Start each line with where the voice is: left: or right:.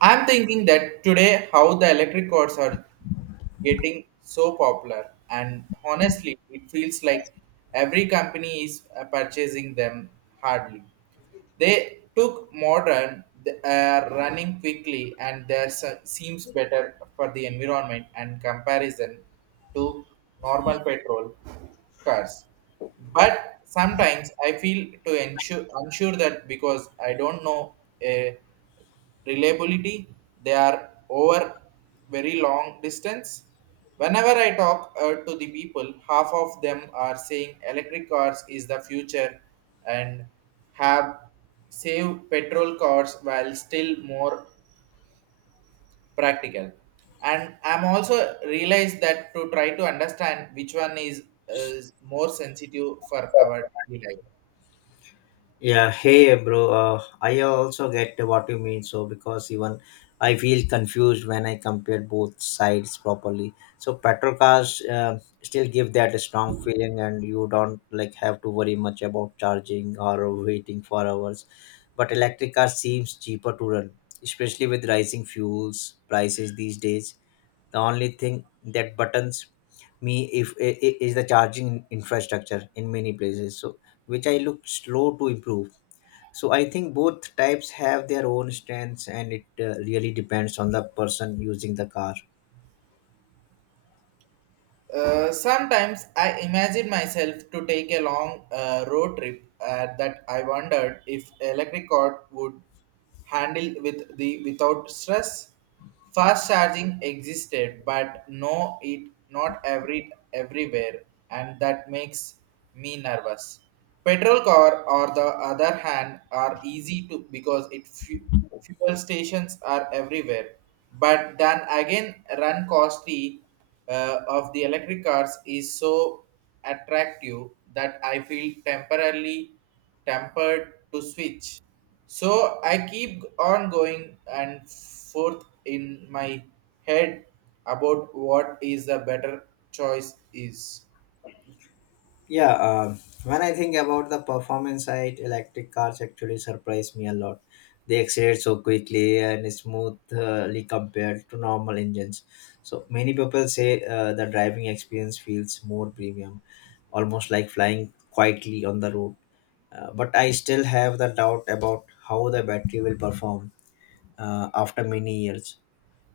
right: I'm thinking that today how the electric cars are getting so popular, and honestly, it feels like every company is purchasing them hardly. They took modern, they are running quickly, and there seems better for the environment and comparison to normal petrol cars. But sometimes I feel to ensure unsure that because I don't know a reliability they are over very long distance whenever I talk to the people half of them are saying electric cars is the future and have save petrol cars while still more practical and I'm also realized that to try to understand which one is more sensitive for our daily life.
left: Yeah, hey bro, I also get what you mean. So because even I feel confused when I compare both sides properly. So petrol cars still give that strong feeling, and you don't like have to worry much about charging or waiting for hours. But electric car seems cheaper to run, especially with rising fuels prices these days. The only thing that buttons me if I- I- is the charging infrastructure in many places, so which I look slow to improve. So I think both types have their own strengths, and it really depends on the person using the car.
right: Sometimes I imagine myself to take a long road trip that I wondered if electric cord would handle with the without stress. Fast charging existed, but no, it not everywhere, and that makes me nervous. Petrol car, on the other hand, are easy to because it fuel stations are everywhere, but then again run costly of the electric cars is so attractive that I feel temporarily tempered to switch. So I keep on going and forth in my head about what is the better choice is.
left: Yeah, when I think about the performance side, electric cars actually surprise me a lot. They accelerate so quickly and smoothly compared to normal engines. So many people say the driving experience feels more premium, almost like flying quietly on the road. But I still have the doubt about how the battery will perform after many years.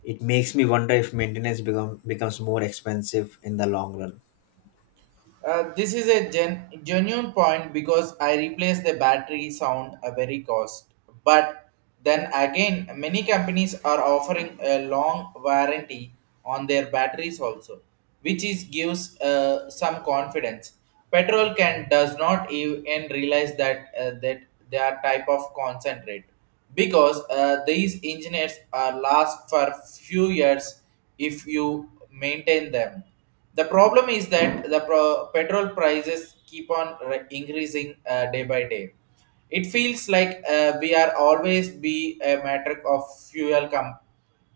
left: It makes me wonder if maintenance becomes more expensive in the long run.
right: This is a genuine point because I replace the battery sound a very cost. But then again, many companies are offering a long warranty on their batteries also, which is gives some confidence. Petrol can does not even realize that that they are type of concentrate because these engineers are last for few years if you maintain them. The problem is that the petrol prices keep on increasing day by day. It feels like we are always be a matter of fuel com-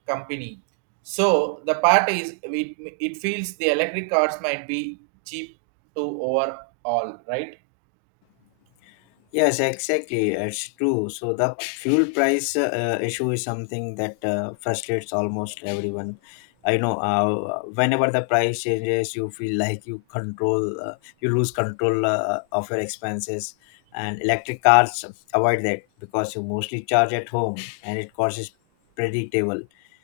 right: company. So the part is it feels the electric cars might be cheap to overall, right?
left: Yes, exactly. It's true. So the fuel price issue is something that frustrates almost everyone. I know. Whenever the price changes, you feel like you lose control of your expenses. And electric cars avoid that because you mostly charge at home, and it cost is predictable.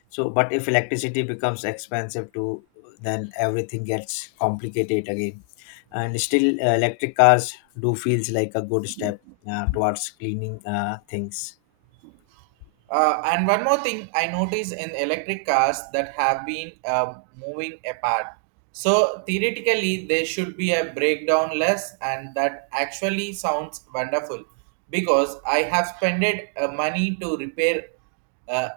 left: So, but if electricity becomes expensive too, then everything gets complicated again, and still electric cars do feels like a good step towards cleaning things.
right: And one more thing I notice in electric cars that have been moving apart. So theoretically, there should be a breakdown less, and that actually sounds wonderful because I have spent money to repair. Uh,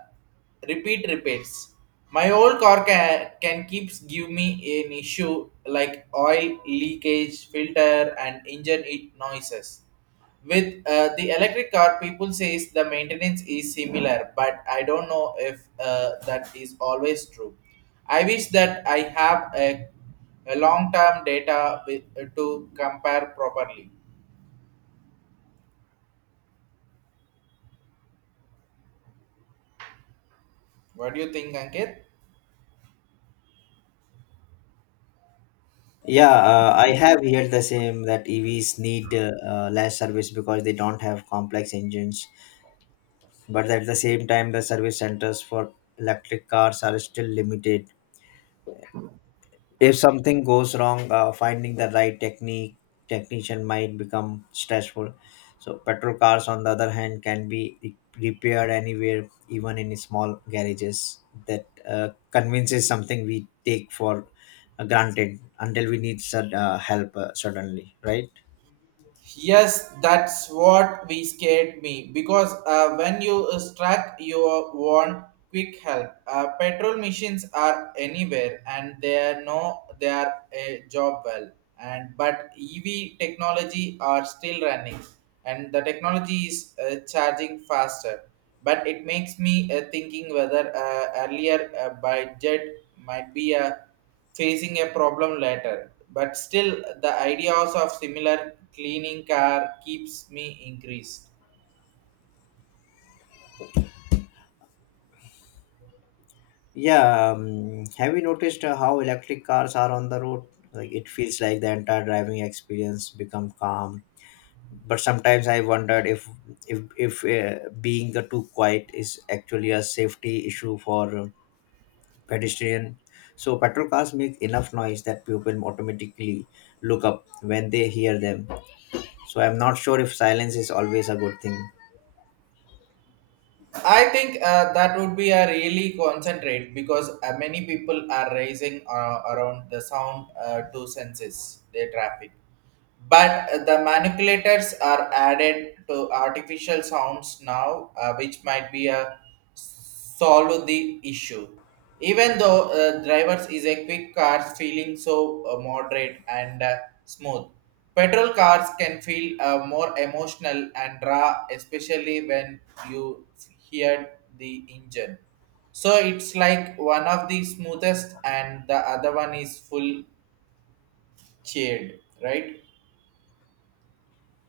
right: Repeat repeats. My old car can keeps give me an issue like oil leakage, filter, and engine it noises. With the electric car, people says the maintenance is similar, but I don't know if that is always true. I wish that I a long-term data with, to compare properly. What do you think, Ankit?
left: Yeah, I have heard the same that EVs need less service because they don't have complex engines, but at the same time the service centers for electric cars are still limited. If something goes wrong, finding the right technique technician might become stressful. So petrol cars on the other hand can be repaired anywhere, even in small garages. That convinces something we take for granted until we need help suddenly, right?
right: Yes, that's what we scared me because when you struck, you want quick help. Petrol machines are anywhere, and they are no, they are a job well. And but EV technology are still running, and the technology is charging faster. But it makes me thinking whether earlier budget might be a facing a problem later. But still, the ideas of similar cleaning car keeps me increased.
left: Yeah, have you noticed how electric cars are on the road? Like, it feels like the entire driving experience become calm, but sometimes I wondered if if being too quiet is actually a safety issue for pedestrian. So petrol cars make enough noise that people automatically look up when they hear them. So I'm not sure if silence is always a good thing.
right: I think that would be a really concentrate because many people are raising around the sound to senses their traffic. But the manipulators are added to artificial sounds now, which might be a solve the issue. Even though drivers is a quick cars feeling so moderate and smooth, petrol cars can feel more emotional and raw, especially when you hear the engine. So it's like one of the smoothest and the other one is full cheered, right?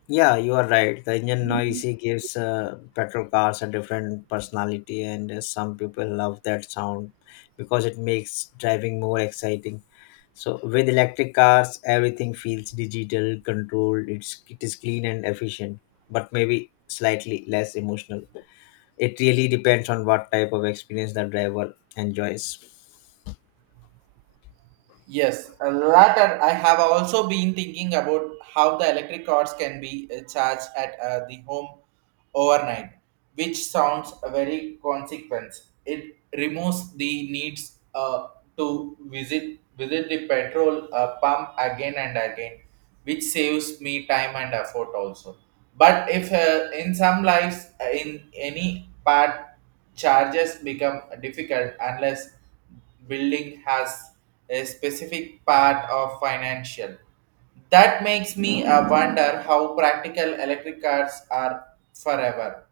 left: Yeah, you are right. The engine noise it gives petrol cars a different personality, and some people love that sound because it makes driving more exciting. So with electric cars, everything feels digital, controlled. It is clean and efficient, but maybe slightly less emotional. It really depends on what type of experience the driver enjoys.
right: Yes, a lot. I have also been thinking about how the electric cars can be charged at the home overnight, which sounds a very consequence. It removes the needs to visit the petrol pump again and again, which saves me time and effort also. But if in some lives in any part charges become difficult unless building has a specific part of financial. That makes me wonder how practical electric cars are forever,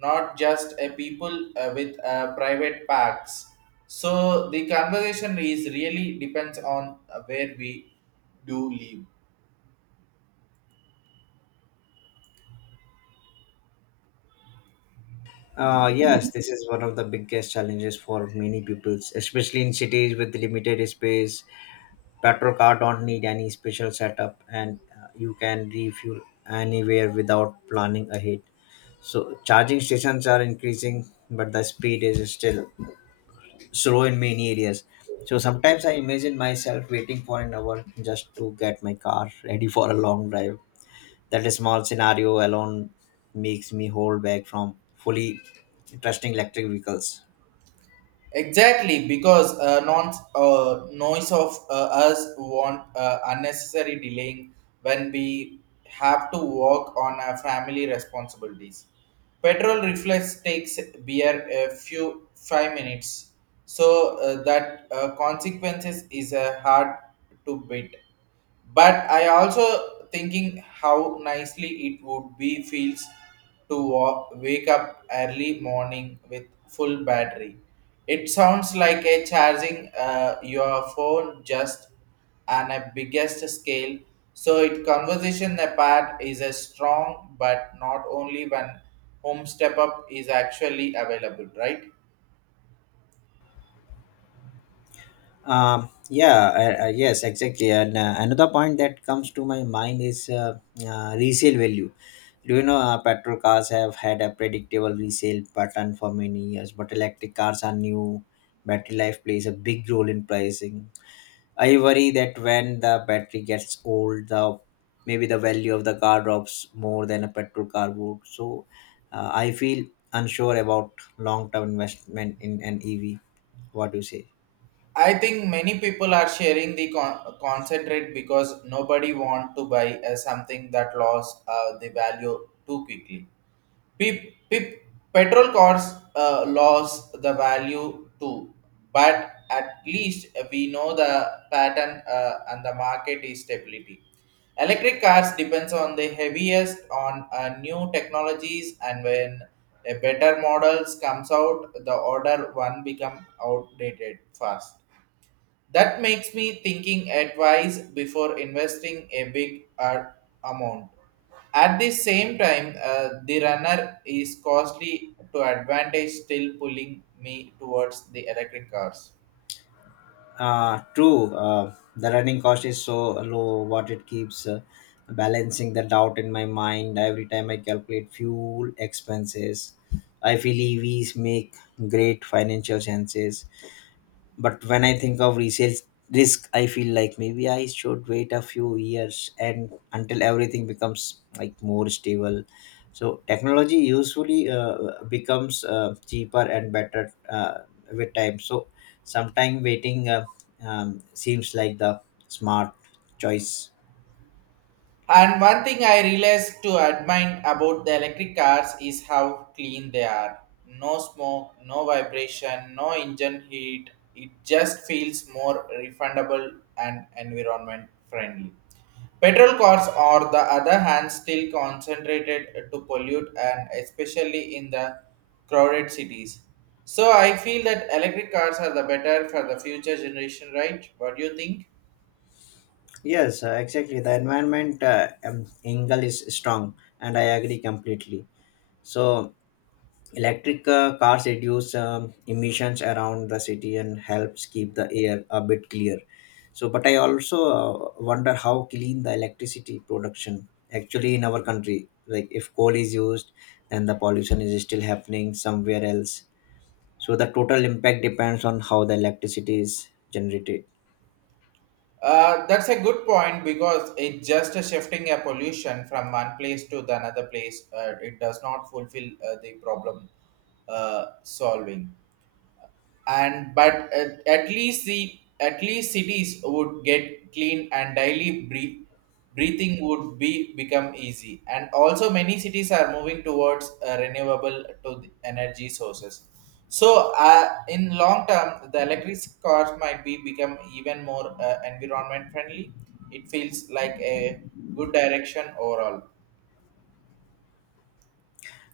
right: not just a people with private packs. So the conversation is really depends on where we do live.
left: Yes, this is one of the biggest challenges for many people, especially in cities with limited space. Petrol car don't need any special setup, and you can refuel anywhere without planning ahead. So charging stations are increasing, but the speed is still slow in many areas. So sometimes I imagine myself waiting for an hour just to get my car ready for a long drive. That small scenario alone makes me hold back from fully trusting electric vehicles.
right: Exactly, because non noise of us want unnecessary delaying when we have to work on our family responsibilities. Petrol reflex takes beer a few 5 minutes, so that consequences is hard to beat, but I also thinking how nicely it would be feels to wake up early morning with full battery. It sounds like a charging your phone just on a biggest scale. So it conversation apart is a strong but not only when home step up is actually available, right?
left: Yeah, yes, exactly. And another point that comes to my mind is resale value. Do you know petrol cars have had a predictable resale pattern for many years, but electric cars are new. Battery life plays a big role in pricing. I worry that when the battery gets old, the maybe the value of the car drops more than a petrol car would. So I feel unsure about long-term investment in an EV. What do you say?
right: I think many people are sharing the concentrate because nobody want to buy something that lost the value too quickly. Pe- pe- Petrol cars lost the value too, but at least we know the pattern and the market is stability. Electric cars depends on the heaviest on new technologies and when a better models comes out, the order one become outdated fast. That makes me thinking advice before investing a big amount. At the same time, the runner is costly to advantage still pulling me towards the electric cars.
left: True. The running cost is so low, what it keeps balancing the doubt in my mind every time I calculate fuel expenses. I feel EVs make great financial chances, but when I think of resale risk, I feel like maybe I should wait a few years and until everything becomes like more stable. So technology usually becomes cheaper and better with time, so sometime waiting seems like the smart choice.
right: And one thing I realized to admire about the electric cars is how clean they are. No smoke, no vibration, no engine heat. It just feels more refundable and environment friendly. Petrol cars, on the other hand, still concentrated to pollute and especially in the crowded cities. So I feel that electric cars are the better for the future generation, right? What do you think?
left: Yes, exactly, the environment angle is strong, and I agree completely. So electric cars reduce emissions around the city and helps keep the air a bit clear. So, but I also wonder how clean the electricity production actually in our country. Like, if coal is used, then the pollution is still happening somewhere else. So the total impact depends on how the electricity is generated.
right: That's a good point because it just shifting a pollution from one place to the another place. It does not fulfill the problem solving. And but at least the at least cities would get clean and daily breathing would be become easy. And also many cities are moving towards renewable to the energy sources, so in long term the electric cars might be become even more environment friendly. It feels like a good direction overall.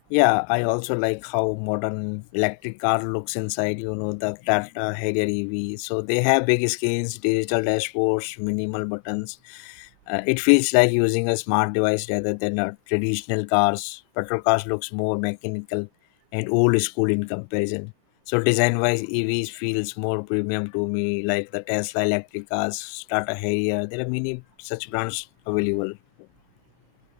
left: Yeah, I also like how modern electric car looks inside. You know the Tata Harrier EV. So they have big screens, digital dashboards, minimal buttons. It feels like using a smart device rather than a traditional cars. Petrol cars looks more mechanical and old school in comparison. So design wise, EVs feels more premium to me, like the Tesla electric cars, Tata Harrier. There are many such brands available.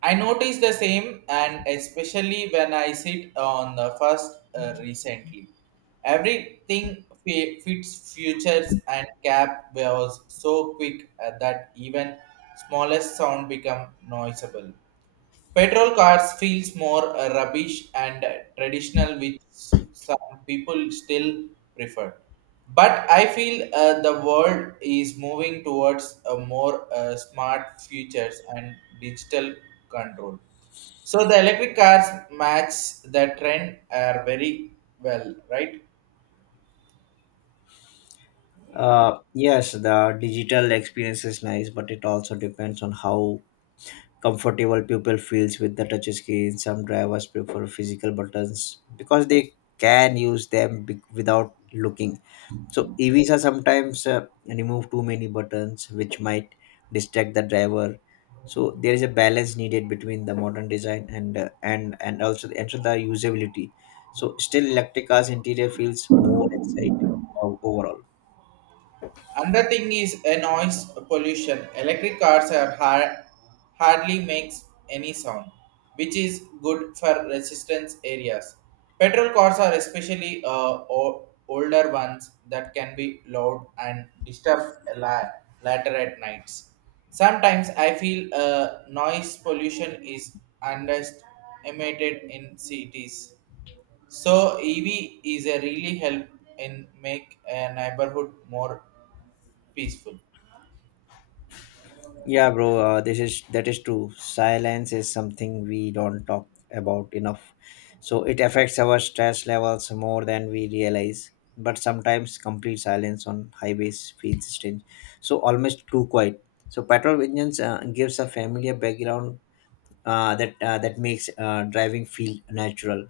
right: I notice the same, and especially when I sit on the first recently. Everything fits futures and cap was so quick that even smallest sound become noticeable. Petrol cars feels more rubbish and traditional, which some people still prefer. But I feel the world is moving towards a more smart futures and digital control. So the electric cars match the trend are very well, right?
left: Yes, the digital experience is nice, but it also depends on how comfortable people feels with the touch screen. Some drivers prefer physical buttons because they can use them without looking. So EVs are sometimes remove too many buttons, which might distract the driver. So there is a balance needed between the modern design and the usability. So still, electric cars interior feels more exciting overall.
right: Another thing is a noise pollution. Electric cars are hardly makes any sound, which is good for resistance areas. Petrol cars are especially older ones that can be loud and disturb later at nights. Sometimes I feel noise pollution is underestimated in cities. So EV is a really help in make a neighborhood more peaceful.
left: Yeah, bro, this is that is true. Silence is something we don't talk about enough. So it affects our stress levels more than we realize. But sometimes complete silence on highways feels strange. So almost too quiet. So petrol engines gives a familiar background , that makes driving feel natural.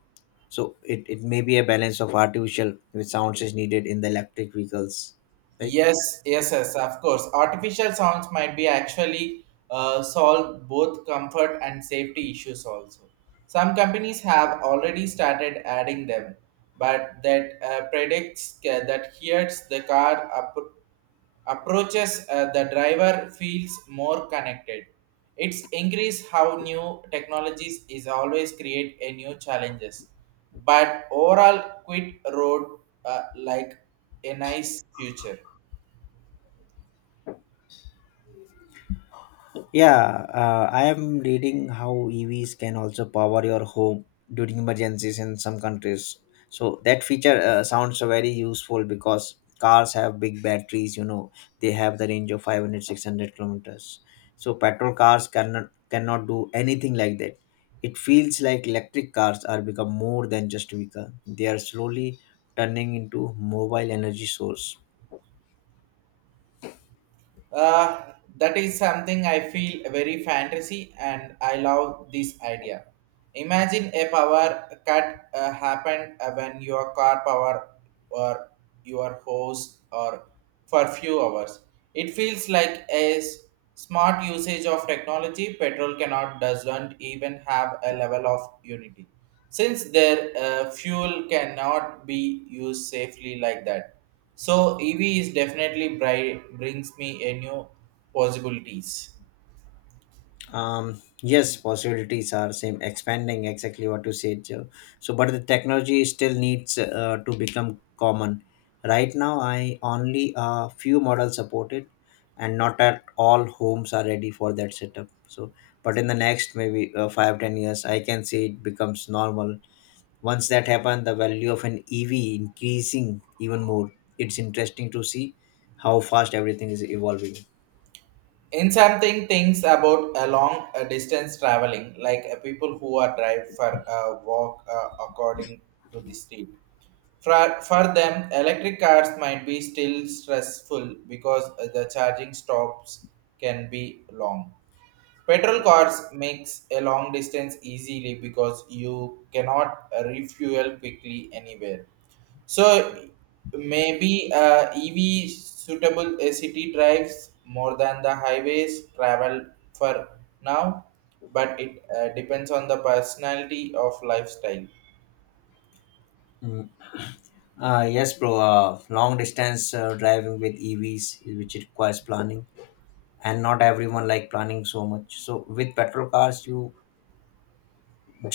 left: So it may be a balance of artificial which sounds is needed in the electric vehicles, right?
right: Yes, yes, yes, of course. Artificial sounds might be actually solve both comfort and safety issues also. Some companies have already started adding them, but that predicts that hears the car up approaches the driver feels more connected. It's increase how new technologies is always create a new challenges, but overall quit road like a nice future.
left: Yeah, I am reading how EVs can also power your home during emergencies in some countries. So that feature sounds very useful because cars have big batteries, they have the range of 500, 600 kilometers. So petrol cars cannot do anything like that. It feels like electric cars are become more than just vehicle. They are slowly turning into mobile energy source.
right: That is something I feel very fantasy and I love this idea. Imagine a power cut happened when your car power or your hose or for few hours. It feels like smart usage of technology. Petrol cannot doesn't even have a level of unity since their fuel cannot be used safely like that. So EV is definitely brings me a new possibilities.
left: Yes, possibilities are same expanding exactly what you said, Joe. So, but the technology still needs to become common. Right now I only a few models supported, and not at all homes are ready for that setup. So, but in the next maybe 5 10 years I can say it becomes normal. Once that happen, the value of an EV increasing even more. It's interesting to see how fast everything is evolving.
right: In something things about a long distance traveling, like people who are drive for a walk according to the street. For them, electric cars might be still stressful because the charging stops can be long. Petrol cars makes a long distance easily because you cannot refuel quickly anywhere. So maybe EV suitable city drives more than the highways travel for now, but it depends on the personality of lifestyle.
left: Yes, bro. Long distance driving with EVs, which requires planning, and not everyone like planning so much. So with petrol cars, you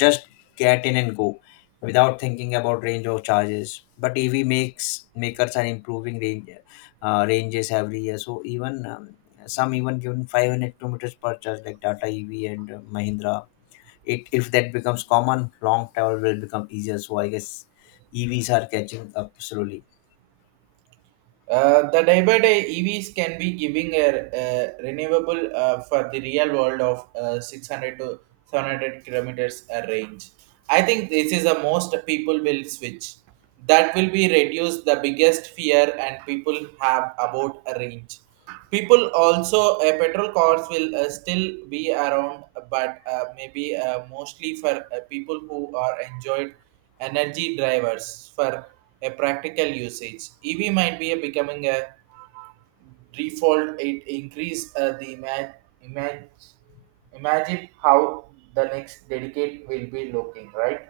left: just get in and go, without thinking about range or charges. But EV makes makers are improving ranges every year. So even some even given 500 kilometers per charge, like Tata EV and Mahindra. It if that becomes common, long travel will become easier. So I guess EVs are catching up slowly.
right: The day by day EVs can be giving a renewable for the real world of 600 to 700 kilometers a range. I think this is the most people will switch. That will be reduce the biggest fear and people have about a range. People also petrol cars will still be around, but maybe mostly for people who are enjoyed energy drivers for a practical usage. EV might be a becoming a default. It increase the image. Imagine how the next dedicate will be looking, right?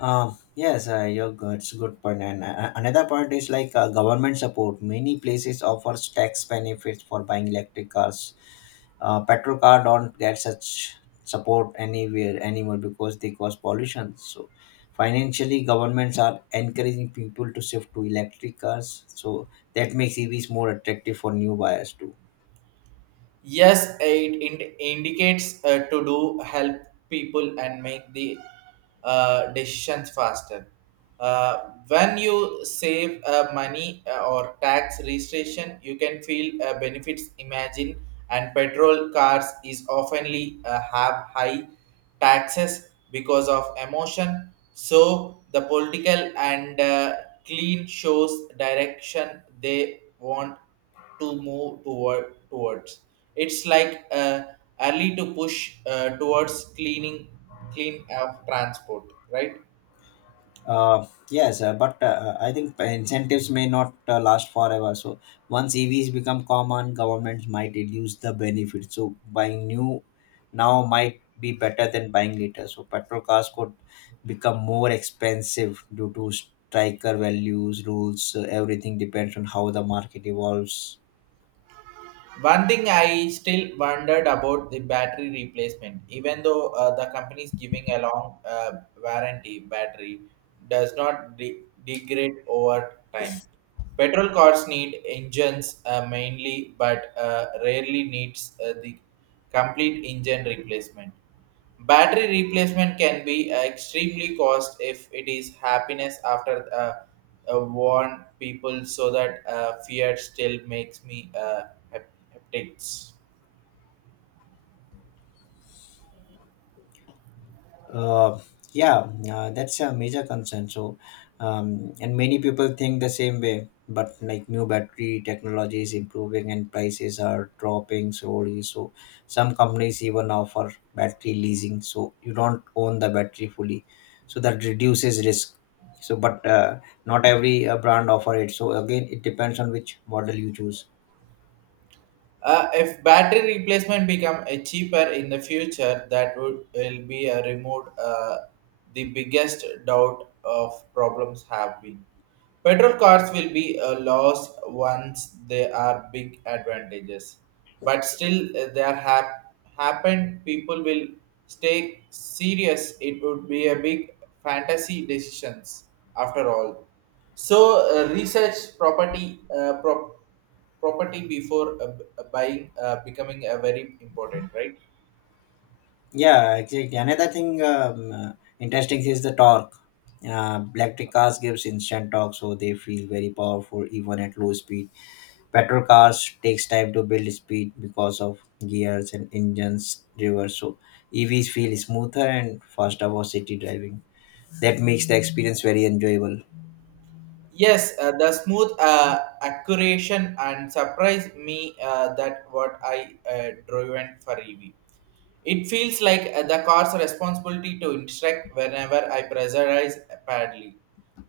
left: Yes, you're good. It's a good point. And another point is like government support. Many places offers tax benefits for buying electric cars. Petrol car don't get such support anywhere anymore because they cause pollution. So financially, governments are encouraging people to shift to electric cars. So that makes EVs more attractive for new buyers too.
right: Yes, it indicates to do help people and make the decisions faster. When you save money or tax registration, you can feel benefits. Imagine and petrol cars is oftenly have high taxes because of emotion. So the political and clean shows direction they want to move toward towards. It's like early to push towards clean of transport, right?
left: Yes, but I think incentives may not last forever. So once EVs become common, governments might reduce the benefit. So buying new now might be better than buying later. So petrol cars could become more expensive due to striker values, rules. So everything depends on how the market evolves.
right: One thing I still wondered about the battery replacement, even though the company is giving a long warranty, battery does not degrade over time. Petrol cars need engines mainly, but rarely needs the complete engine replacement. Battery replacement can be extremely cost if it is happiness after warn people so that fear still makes me. Heptics.
left: Uh, yeah, that's a major concern. So, and many people think the same way. But like new battery technology is improving and prices are dropping slowly. So some companies even offer battery leasing. So you don't own the battery fully. So that reduces risk. So, but not every brand offer it. So again, it depends on which model you choose.
right: If battery replacement become a cheaper in the future, that would will be a removed the biggest doubt of problems have been. Petrol cars will be a loss once they are big advantages, but still happen. People will stay serious. It would be a big fantasy decisions after all. So research property before buying becoming a very important right.
left: Yeah, exactly. Another thing interesting is the torque. Electric cars gives instant torque, so they feel very powerful even at low speed. Petrol cars takes time to build speed because of gears and engines reverse. So EVs feel smoother and faster for city driving. That makes the experience very enjoyable.
right: Yes, the smooth accuracy and surprise me that what I driven for EV. It feels like the car's responsibility to instruct whenever I pressurize badly.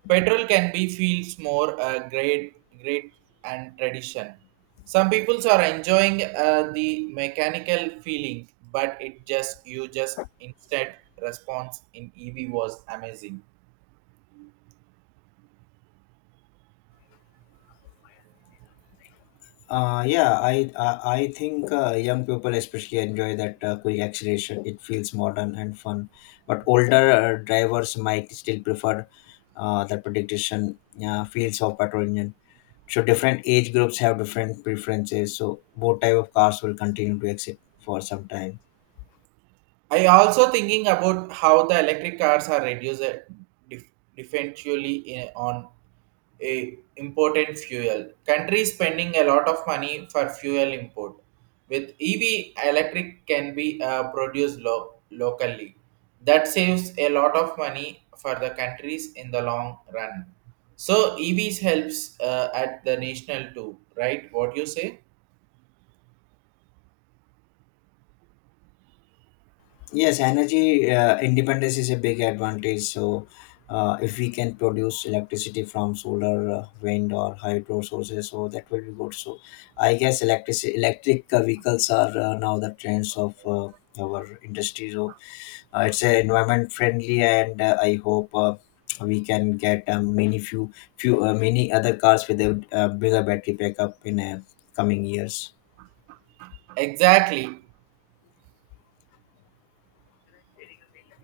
right: Petrol can be feels more great and tradition. Some peoples are enjoying the mechanical feeling, but it just you just instant response in EV was amazing.
left: Yeah, I think young people especially enjoy that quick acceleration. It feels modern and fun, but older drivers might still prefer that prediction feels of petrol engine. So different age groups have different preferences. So both type of cars will continue to exist for some time.
right: I also thinking about how the electric cars are reduced dif- differentially on a important fuel. Countries spending a lot of money for fuel import. With EV, electric can be produced locally. That saves a lot of money for the countries in the long run. So EVs helps at the national too, right? What you say?
left: Yes, energy independence is a big advantage. So, if we can produce electricity from solar, wind, or hydro sources, so that will be good. So, I guess electric vehicles are now the trends of our industry. So, it's environment friendly, and I hope. We can get many few few many other cars with a bigger battery backup in coming years.
right: Exactly.